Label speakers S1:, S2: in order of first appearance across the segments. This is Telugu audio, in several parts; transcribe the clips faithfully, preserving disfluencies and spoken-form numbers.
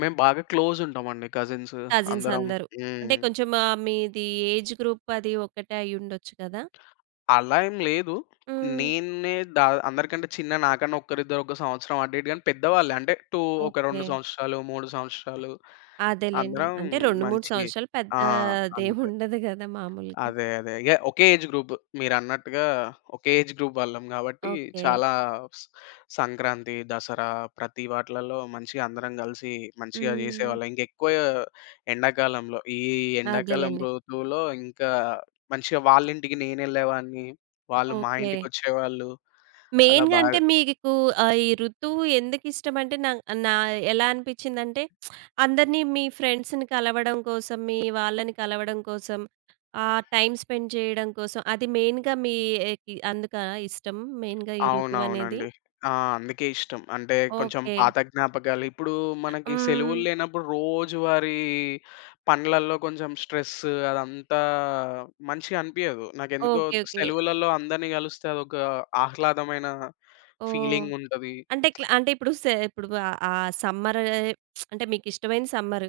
S1: మేము బాగా క్లోజ్ ఉంటామండి కజిన్స్
S2: కజిన్స్
S1: అందరం.
S2: అందరూ అంటే
S1: హ్మ్.
S2: కొంచెం ఆహ్, మీది ఏజ్ గ్రూప్ అది ఒక్కటే అయ్యుండొచ్చు కదా!
S1: అలా ఏం లేదు.
S2: హ్మ్.
S1: నేన్నే ద అందరికంటే చిన్న! నాకన్నా ఒక్కరిద్దరు ఒక సంవత్సరం అటు ఇటు గాని, పెద్దవాళ్ళే అంటే టూ ఒక రెండు
S2: ఓకే.
S1: సంవత్సరాలు, మూడు సంవత్సరాలు
S2: అదేలెండి.
S1: అందరం
S2: అంటే రెండు మూడు
S1: మంచి
S2: సంవత్సరాలు
S1: ఆ!
S2: పెద్దా అదేం
S1: అంతే.
S2: ఉండదు కదా! మాములుగా.
S1: అదే అదే, ఇగ ఒకే ఏజ్ గ్రూప్ మీరన్నట్టుగా ఒకే ఏజ్ గ్రూప్ వాళ్ళం గాబట్టి
S2: ఓకే.
S1: చాలా స్ సంక్రాంతి, దసరా ప్రతి వాటిలల్లో మంచిగా అందరం గలిసి మంచిగా
S2: హ్మ్.
S1: జేసేవాళ్ళం. ఇంకెక్కువ ఎండాకాలంలో ఈ ఎండాకాలం
S2: అదేలెండి.
S1: ఋతువులో ఇంకా మంచిగా వాళ్ళింటికి నేనెళ్ళేవాన్ని. వాళ్ళు మా
S2: ఓకే.
S1: ఇంటికొచ్చేవాళ్ళు. అలా
S2: మెయిన్‌గా అంటే
S1: బాగా
S2: మీకు ఆహ్, ఈ ఋతువు ఎందుకు ఇష్టమంటే నా నా ఎలా అనిపించిందంటే అందరిని మీ ఫ్రెండ్స్‌ని కలవడం కోసం, మీ వాళ్ళని కలవడం కోసం, ఆహ్, టైమ్ స్పెండ్ చేయడం కోసం, అది మెయిన్‌గా మీ ఆహ్, కి అందుకా ఇష్టం మెయిన్‌గా ఈ ఋతువనేది?
S1: అవునవునండి. ఆ! అందుకే ఇష్టం. అంటే కొంచెం
S2: ఓకే.
S1: పాత జ్ఞాపకాలు. ఇప్పుడు మనకి
S2: హ్మ్.
S1: సెలవుల్లేనప్పుడు రోజువారీ పనులల్లో కొంచెం స్ట్రెస్ అదంతా మంచిగనిపియ్యదు. నాకెందుకో
S2: ఓకే. ఓకే.
S1: సెలవులలో అందరిని గలుస్తే అదొక ఆహ్లాదమైన
S2: ఓహ్!
S1: ఫీలింగుంటది.
S2: అంటే క్లా అంటే ఇప్పుడు స ఇప్పుడు ఆహ్, ఆ సమ్మర్ అంటే మీకిష్టమైన సమ్మర్.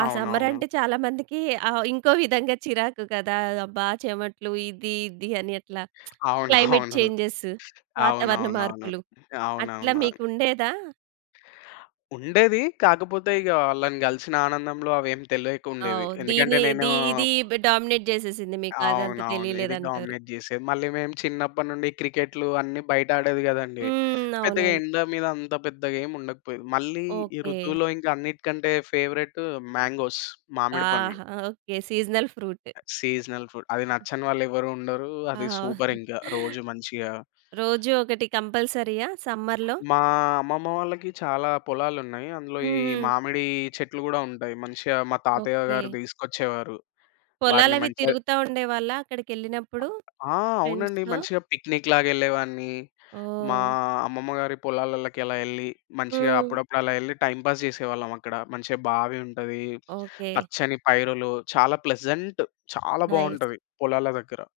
S2: ఆ
S1: అవునవును.
S2: సమ్మరంటే చాలా మందికి ఆహ్, ఇంకో విధంగా చిరాకు కదా! అబ్బా! చెమట్లు ఇది ఇది. అని అట్లా క్లైమేట్
S1: అవునవును.
S2: చేంజెస్ వాతావరణ
S1: అవునవునవును.
S2: మార్పులు. అట్లా
S1: అవునవును.
S2: మీకుండేదా?
S1: ఉండేది. కాకపోతే ఇగ వాళ్ళని గలిసిన ఆనందంలో అవేం తెలియకుండేది.
S2: ఓహ్! దీని
S1: ఎందుకంటే నేను
S2: ది ఇది బ్ డామినేట్ జేసేసింది మీకదంతా
S1: అవునవును. ఇది
S2: తెలియలేదంటారు.
S1: డామినేట్ జేసేది. మళ్ళీ మేము చిన్నప్పటి నుండి క్రికెటులు అన్ని బయట ఆడేది కదండీ!
S2: హ్మ్.
S1: పెద్దగా
S2: అవునవును.
S1: ఎండ మీద అంత పెద్దగా ఏం ఉండకపోయేది. మళ్ళీ ఈ
S2: ఓకే.
S1: ఋతువులో ఇంకా అన్నిటికంటే ఫేవరైట్ మ్యాంగోస్‌ మామిడి పండ్లు.
S2: ఆహా! Okay. Seasonal fruit.
S1: Seasonal food. అది నచ్చని వాళ్ళు ఎవరు ఉండరు.
S2: ఆ!
S1: అది సూపరింకా రోజు మంచిగా
S2: రోజు ఒకటి కంపల్సరీయ సమ్మర్‌లో?
S1: మా అమ్మమ్మ వాళ్ళకి చాలా పొలాలున్నాయి. అందులో ఈ
S2: హుహు.
S1: మామిడి చెట్లు కూడా ఉంటాయి. మంచిగా మా తాతయ్య గారు
S2: ఓకే.
S1: తీసుకొచ్చేవారు. వాటిని
S2: పొలాలవి
S1: మంచిగా
S2: తిరుగుతా ఉండేవాళ్ళా అక్కడికెళ్ళినప్పుడు
S1: ఆ! అవునండి
S2: ఫ్రెండ్స్‌తో?
S1: మంచిగా పిక్‌నిక్ లాగెళ్ళేవాన్ని. మా
S2: ఓహ్!
S1: అమ్మమ్మ గారి పొలాలల్లకి అలా యెళ్లి మంచిగా
S2: హ్మ్.
S1: అప్పుడప్పుడు అలా యెళ్లి టైమ్ పాస్ జేసేవాళ్ళమక్కడ. మంచిగా బావి ఉంటది.
S2: ఓకే.
S1: పచ్చని పైరలు చాలా ప్లెజెంట్, చాలా
S2: నైస్.
S1: బాగుంటది పొలాల దగ్గర.